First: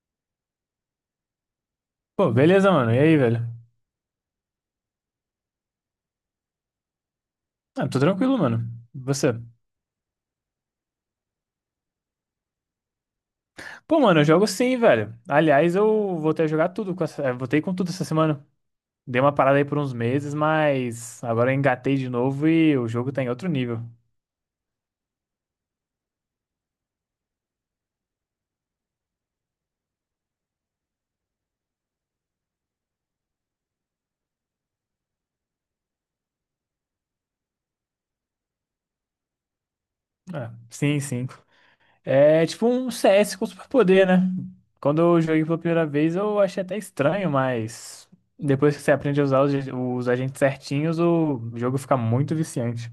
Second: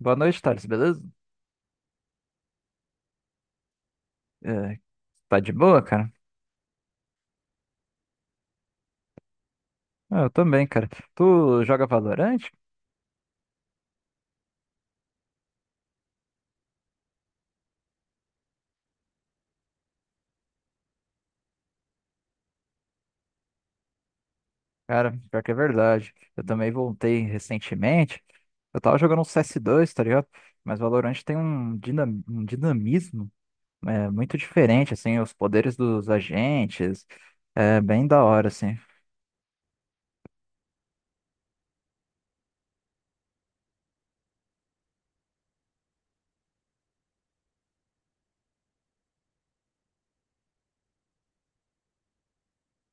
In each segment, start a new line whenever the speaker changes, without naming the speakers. Boa noite, Thales, beleza?
Pô, beleza, mano. E aí, velho?
É, tá de boa, cara?
Ah, tô tranquilo, mano. E você?
Ah, eu também, cara. Tu joga Valorante?
Pô, mano, eu jogo sim, velho. Aliás, eu voltei a jogar tudo com Voltei com tudo essa semana. Dei uma parada aí por uns meses, mas agora eu engatei de novo e o jogo tá em outro nível.
Cara, pior que é verdade. Eu também voltei recentemente. Eu tava jogando um CS2, tá ligado? Mas Valorante tem um dinamismo muito diferente, assim, os poderes dos agentes. É bem da hora, assim.
Ah, sim, sim. É tipo um CS com superpoder, né? Quando eu joguei pela primeira vez, eu achei até estranho, mas depois que você aprende a usar os agentes certinhos, o jogo fica muito viciante.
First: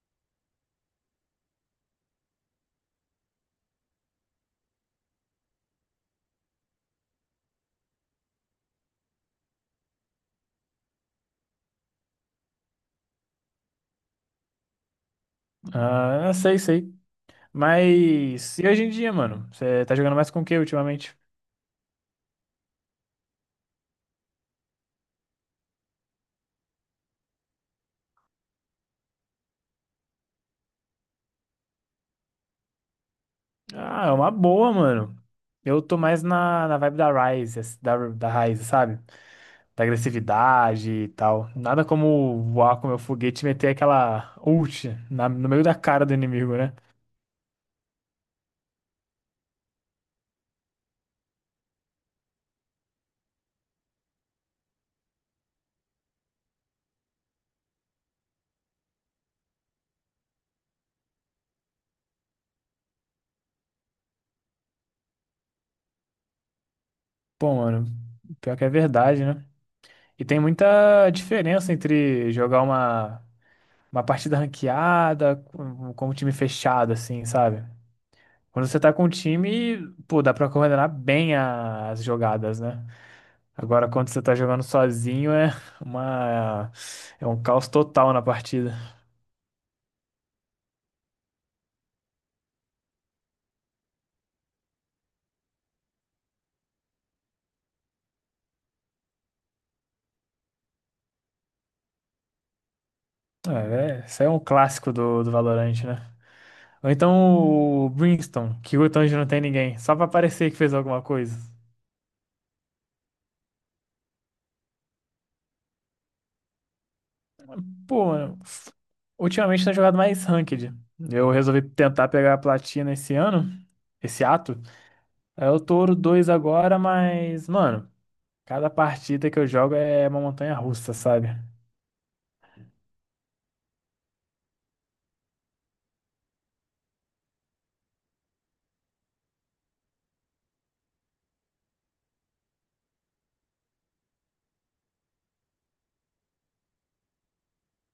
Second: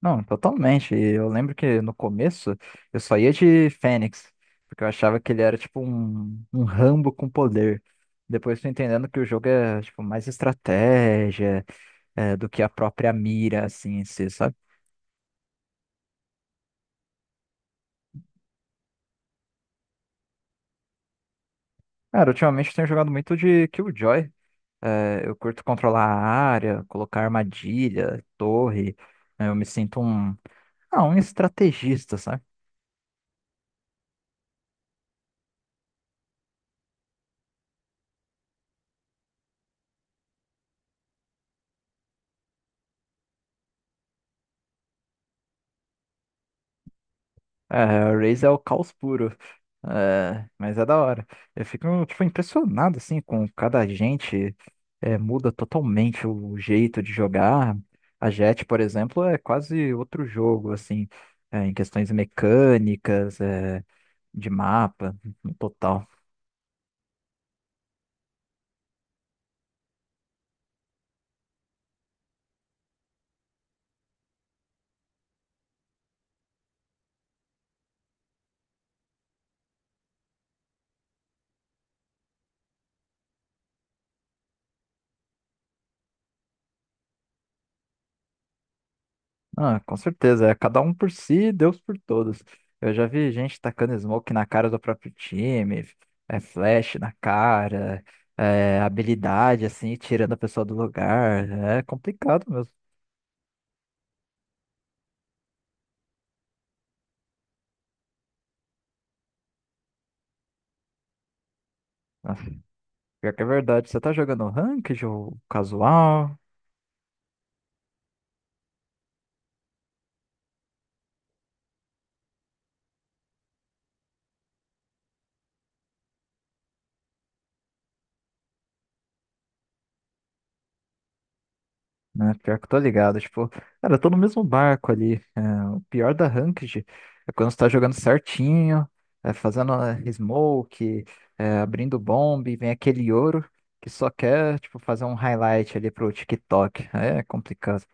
Não, totalmente. E eu lembro que no começo eu só ia de Fênix, porque eu achava que ele era tipo um Rambo com poder. Depois tô entendendo que o jogo é tipo mais estratégia do que a própria mira, assim, em si, sabe?
Ah, sei, sei. Mas e hoje em dia, mano? Você tá jogando mais com o que ultimamente?
Cara, ultimamente eu tenho jogado muito de Killjoy. É, eu curto controlar a área, colocar armadilha, torre. Né? Eu me sinto um estrategista, sabe?
Ah, é uma boa, mano. Eu tô mais na vibe da Ryze, da Ryze, sabe? Da agressividade e tal. Nada como voar com meu foguete e meter aquela ult no meio da cara do inimigo, né?
É, o Raze é o caos puro. É, mas é da hora. Eu fico, tipo, impressionado, assim, com cada gente. É, muda totalmente o jeito de jogar. A Jet, por exemplo, é quase outro jogo, assim, em questões mecânicas, de mapa, no total.
Pô, mano, pior que é verdade, né? E tem muita diferença entre jogar uma partida ranqueada com um time fechado, assim, sabe? Quando você tá com um time, pô, dá pra coordenar bem as jogadas, né? Agora, quando você tá jogando sozinho, uma, é um caos total na partida.
Ah, com certeza. É cada um por si, Deus por todos. Eu já vi gente tacando smoke na cara do próprio time, é flash na cara, é habilidade assim, tirando a pessoa do lugar. É complicado mesmo.
Isso aí é um clássico do Valorant, né? Ou então o Brimstone, que o onde não tem ninguém, só pra parecer que fez alguma coisa.
Ah, pior que é verdade. Você tá jogando ranked ou casual?
Pô, mano, ultimamente tenho jogado mais Ranked. Eu resolvi tentar pegar a platina esse ano, esse ato. Aí eu tô ouro 2 agora, mas, mano. Cada partida que eu jogo é uma montanha russa, sabe?
Né? Pior que eu tô ligado, tipo, cara, eu tô no mesmo barco ali. É, o pior da Ranked é quando você tá jogando certinho, fazendo smoke, abrindo bomb, e vem aquele ouro que só quer, tipo, fazer um highlight ali pro TikTok. Aí é complicado.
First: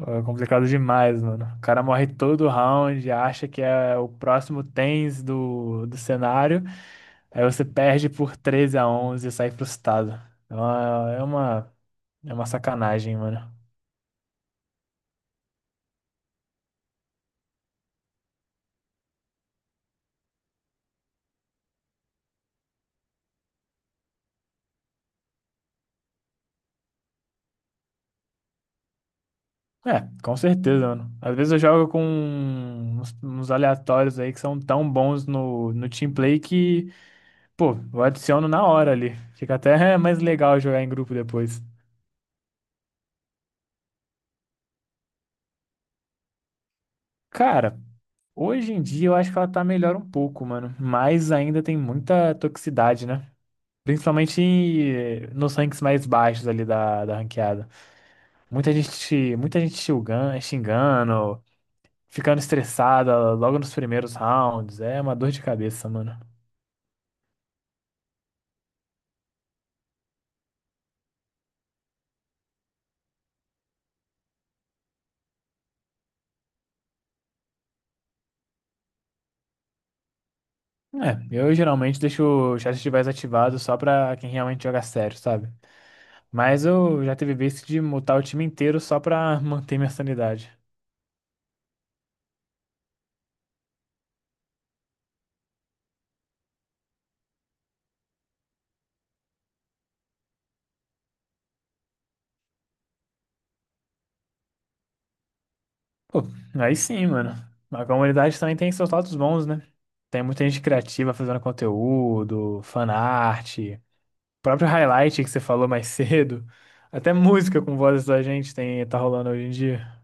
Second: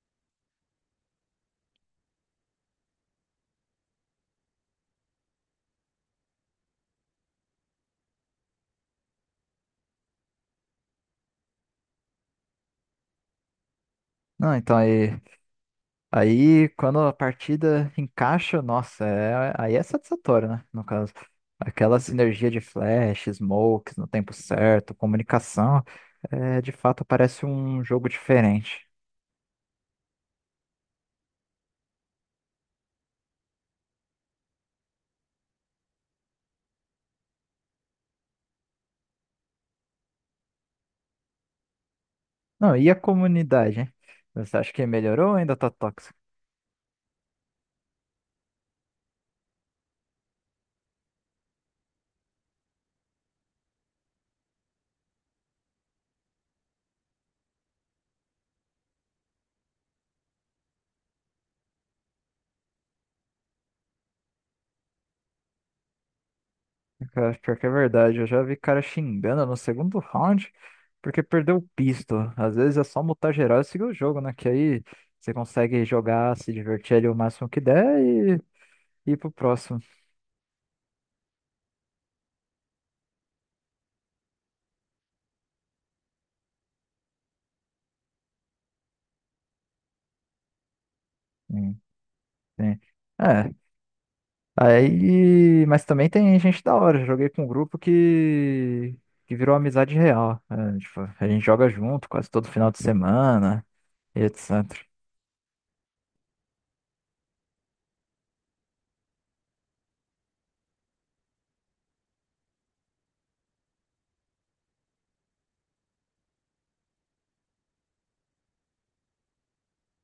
É complicado demais, mano. O cara morre todo round, acha que é o próximo tens do cenário, aí você perde por 13 a 11 e sai frustrado. É uma, é uma, é uma sacanagem, mano.
Não, então aí, quando a partida encaixa, nossa, aí é satisfatório, né? No caso. Aquela sinergia de flash, smokes no tempo certo, comunicação, de fato parece um jogo diferente.
É, com certeza, mano. Às vezes eu jogo com uns aleatórios aí que são tão bons no team play que, pô, eu adiciono na hora ali. Fica até mais legal jogar em grupo depois.
Não, e a comunidade, hein? Você acha que melhorou ou ainda tá tóxico?
Cara, hoje em dia eu acho que ela tá melhor um pouco, mano. Mas ainda tem muita toxicidade, né? Principalmente nos ranks mais baixos ali da ranqueada. Muita gente xingando, ficando estressada logo nos primeiros rounds. É uma dor de cabeça, mano.
Cara, pior que é verdade, eu já vi cara xingando no segundo round porque perdeu o pisto. Às vezes é só mutar geral e seguir o jogo, né? Que aí você consegue jogar, se divertir ali o máximo que der e ir pro próximo.
É, eu geralmente deixo o chat de voz ativado só pra quem realmente joga sério, sabe? Mas eu já teve vezes de mutar o time inteiro só pra manter minha sanidade.
Sim, sim. É, aí. Mas também tem gente da hora. Eu joguei com um grupo que virou amizade real. É, tipo, a gente joga junto quase todo final de semana e etc.
Pô, aí sim, mano. A comunidade também tem seus lados bons, né? Tem muita gente criativa fazendo conteúdo, fanart, o próprio highlight que você falou mais cedo. Até música com vozes da gente tem, tá rolando hoje em dia.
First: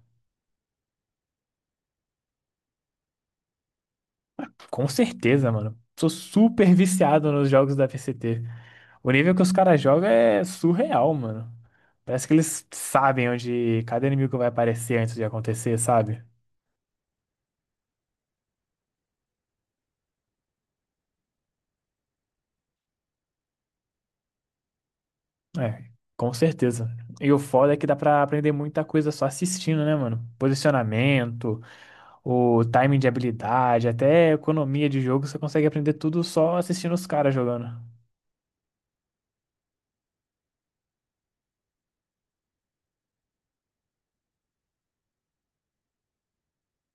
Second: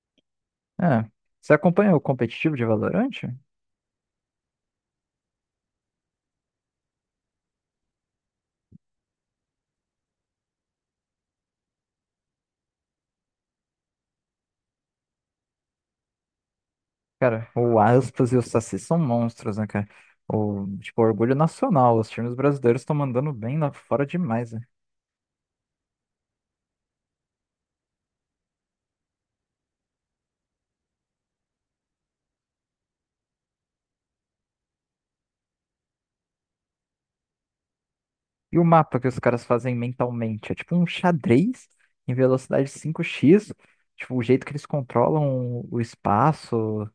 É. Você acompanha o competitivo de Valorant?
Com certeza, mano. Sou super viciado nos jogos da VCT. O nível que os caras jogam é surreal, mano. Parece que eles sabem onde cada inimigo vai aparecer antes de acontecer, sabe?
Cara, o Aspas e o Saci são monstros, né, cara? O, tipo, orgulho nacional. Os times brasileiros estão mandando bem lá fora demais, né?
É, com certeza. E o foda é que dá pra aprender muita coisa só assistindo, né, mano? Posicionamento, o timing de habilidade, até economia de jogo, você consegue aprender tudo só assistindo os caras jogando.
E o mapa que os caras fazem mentalmente? É tipo um xadrez em velocidade 5x. Tipo, o jeito que eles controlam o espaço.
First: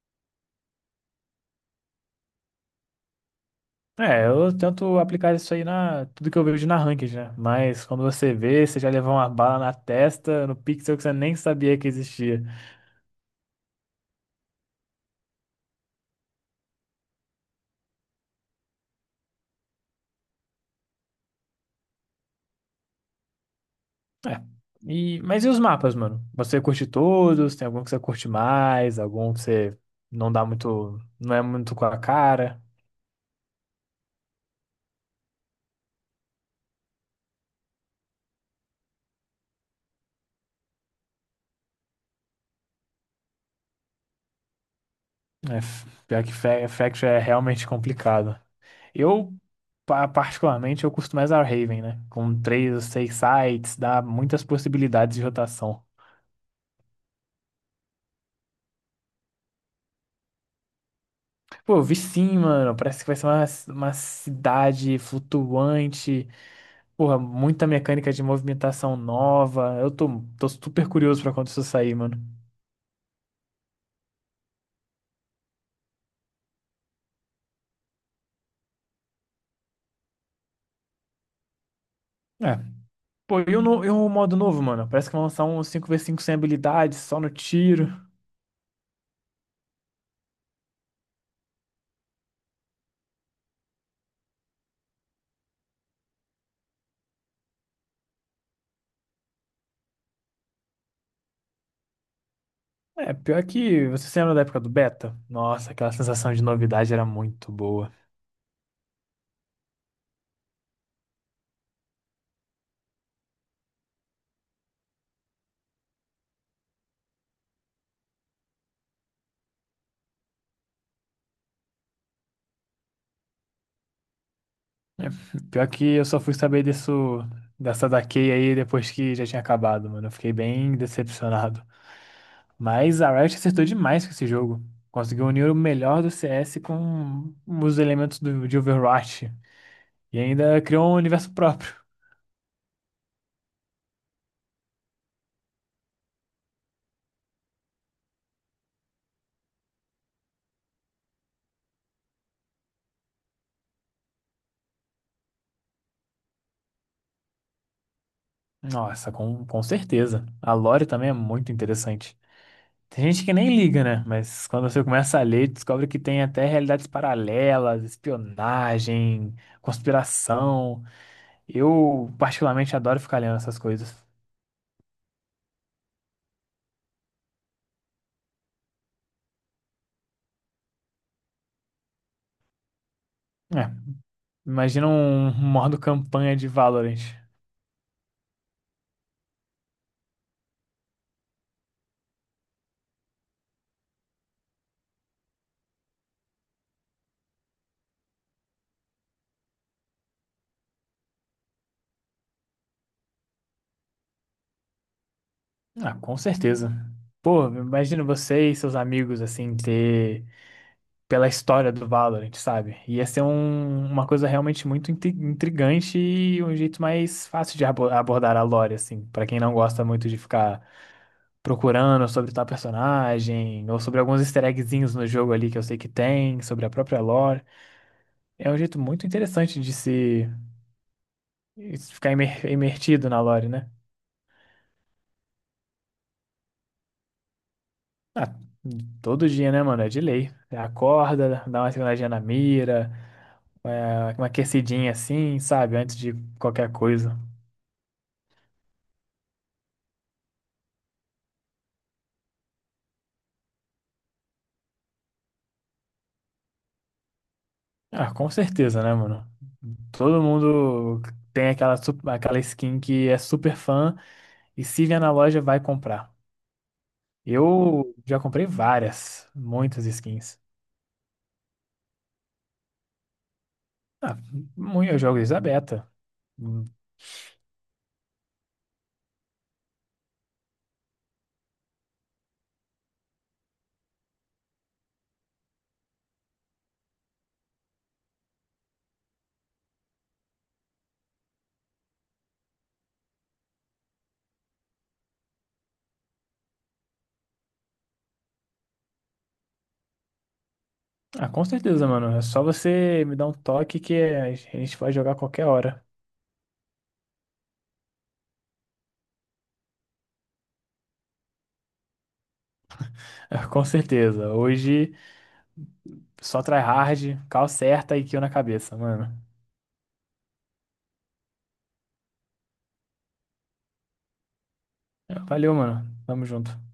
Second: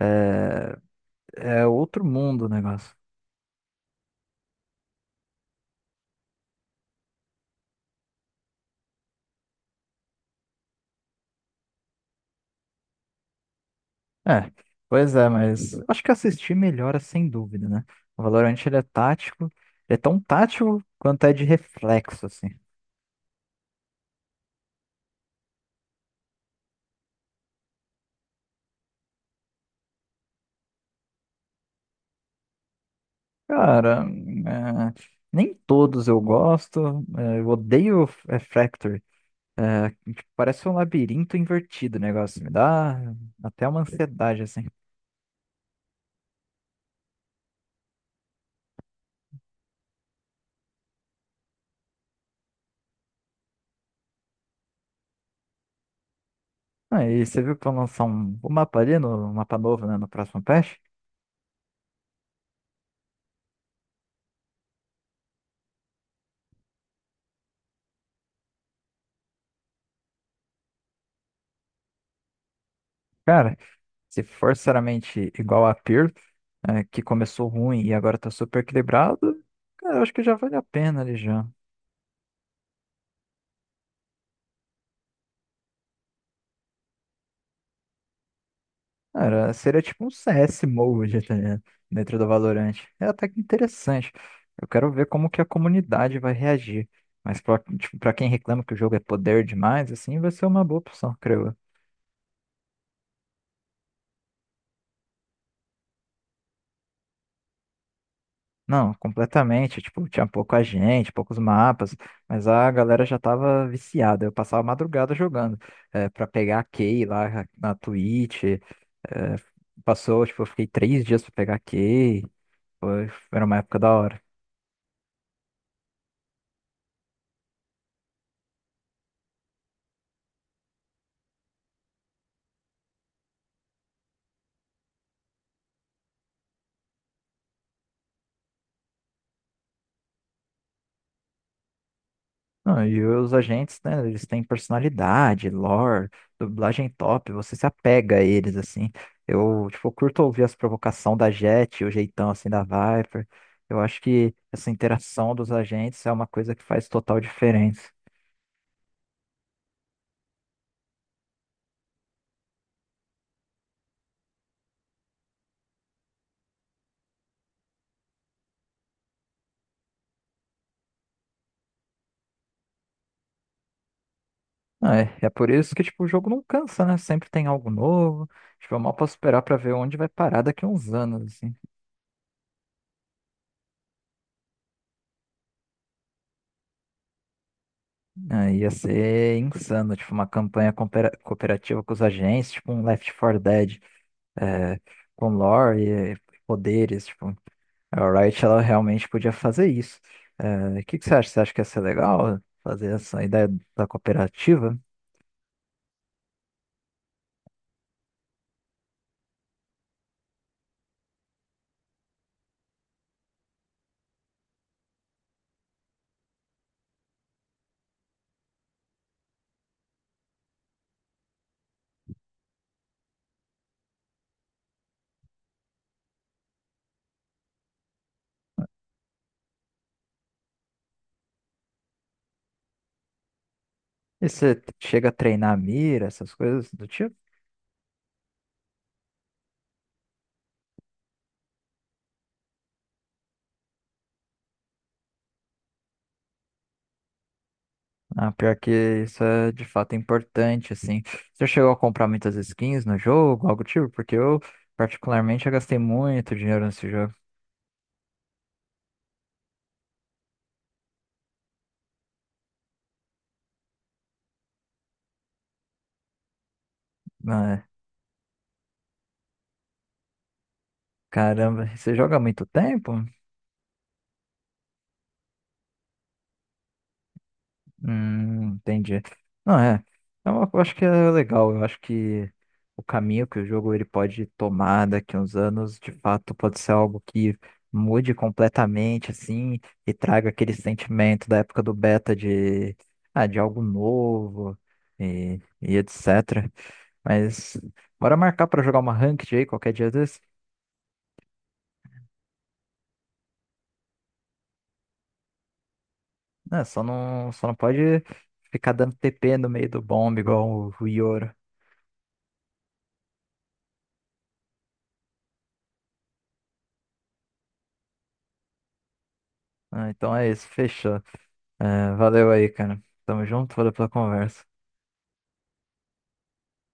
É, é outro mundo o negócio.
É, eu tento aplicar isso aí na tudo que eu vejo na ranked, né? Mas quando você vê, você já levou uma bala na testa, no pixel que você nem sabia que existia.
É, pois é, mas acho que assistir melhora sem dúvida, né? O Valorant ele é tático, ele é tão tático quanto é de reflexo, assim.
É. E, mas e os mapas, mano? Você curte todos? Tem algum que você curte mais? Algum que você não dá muito, não é muito com a cara?
Cara, nem todos eu gosto, é, eu odeio é, Fracture. É, tipo, parece um labirinto invertido o negócio, me dá até uma ansiedade, assim.
Pior que Faction é realmente complicado. Eu, particularmente, eu costumo mais Haven, né? Com três ou seis sites, dá muitas possibilidades de rotação.
Ah, e você viu que vão lançar um mapa ali, no, um mapa novo, né, no próximo patch?
Pô, eu vi sim, mano. Parece que vai ser uma cidade flutuante. Porra, muita mecânica de movimentação nova. Eu tô super curioso pra quando isso sair, mano.
Cara, Se forçaramente igual a Pearl, que começou ruim e agora tá super equilibrado, cara, eu acho que já vale a pena ali já.
É. Pô, e o, no- e o modo novo, mano? Parece que vão lançar um cinco v cinco sem habilidades, só no tiro.
Cara, seria tipo um CS mode, tá ligado? Dentro do Valorant. É até que interessante. Eu quero ver como que a comunidade vai reagir. Mas tipo, pra quem reclama que o jogo é poder demais, assim, vai ser uma boa opção, creio eu.
É, pior que você se lembra da época do beta? Nossa, aquela sensação de novidade era muito boa.
Não, completamente. Tipo, tinha pouca gente, poucos mapas, mas a galera já tava viciada. Eu passava a madrugada jogando, pra pegar a Kay lá na Twitch. é, passou, tipo, eu fiquei 3 dias pra pegar a Kay. Foi, era uma época da hora.
É, pior que eu só fui saber disso, dessa da Kay aí depois que já tinha acabado, mano. Eu fiquei bem decepcionado. Mas a Riot acertou demais com esse jogo. Conseguiu unir o melhor do CS com os elementos de Overwatch. E ainda criou um universo próprio.
Não, e os agentes, né, eles têm personalidade, lore, dublagem top, você se apega a eles, assim. Eu, tipo, curto ouvir as provocações da Jet, o jeitão, assim, da Viper. Eu acho que essa interação dos agentes é uma coisa que faz total diferença.
Nossa, com certeza. A lore também é muito interessante. Tem gente que nem liga, né? Mas quando você começa a ler, descobre que tem até realidades paralelas, espionagem, conspiração. Eu particularmente adoro ficar lendo essas coisas.
Ah, é por isso que, tipo, o jogo não cansa, né? Sempre tem algo novo. Tipo, eu mal posso esperar pra ver onde vai parar daqui a uns anos, assim.
É, imagina um modo campanha de Valorant.
Ah, ia ser insano, tipo, uma campanha cooperativa com os agentes, tipo um Left 4 Dead. é, com lore e poderes, tipo, a Riot ela realmente podia fazer isso. É, o que que você acha? Você acha que ia ser legal fazer essa ideia da cooperativa?
Ah, com certeza. Pô, imagina você e seus amigos, assim, ter... Pela história do Valorant, sabe? Ia ser uma coisa realmente muito intrigante e um jeito mais fácil de abordar a lore, assim, pra quem não gosta muito de ficar procurando sobre tal personagem, ou sobre alguns easter eggzinhos no jogo ali que eu sei que tem, sobre a própria lore. É um jeito muito interessante de se ficar imertido na lore, né?
E você chega a treinar a mira, essas coisas do tipo?
Ah, todo dia, né, mano? É de lei. Você acorda, dá uma seguradinha na mira, uma aquecidinha assim, sabe? Antes de qualquer coisa.
Ah, pior que isso é de fato importante, assim. Você chegou a comprar muitas skins no jogo, algo do tipo? Porque eu, particularmente, já gastei muito dinheiro nesse jogo.
Ah, com certeza, né, mano? Todo mundo tem aquela skin que é super fã e se vier na loja vai comprar.
Ah, é.
Eu já comprei várias, muitas skins.
Caramba, você joga há muito tempo?
Ah, muito, eu jogo desde a beta. Hum.
Entendi. Não, é. Eu acho que é legal. Eu acho que o caminho que o jogo ele pode tomar daqui a uns anos, de fato, pode ser algo que mude completamente, assim, e traga aquele sentimento da época do beta de algo novo e, etc. Mas bora marcar pra jogar uma ranked aí qualquer dia desse.
Ah, com certeza, mano. É só você me dar um toque que a gente vai jogar a qualquer hora.
Né, só não pode ficar dando TP no meio do bombe igual o Yoro.
Com certeza. Hoje, só tryhard, cal certa e kill na cabeça, mano.
Ah, então é isso, fechou. É, valeu aí, cara. Tamo junto, valeu pela conversa.
Valeu, mano. Tamo junto.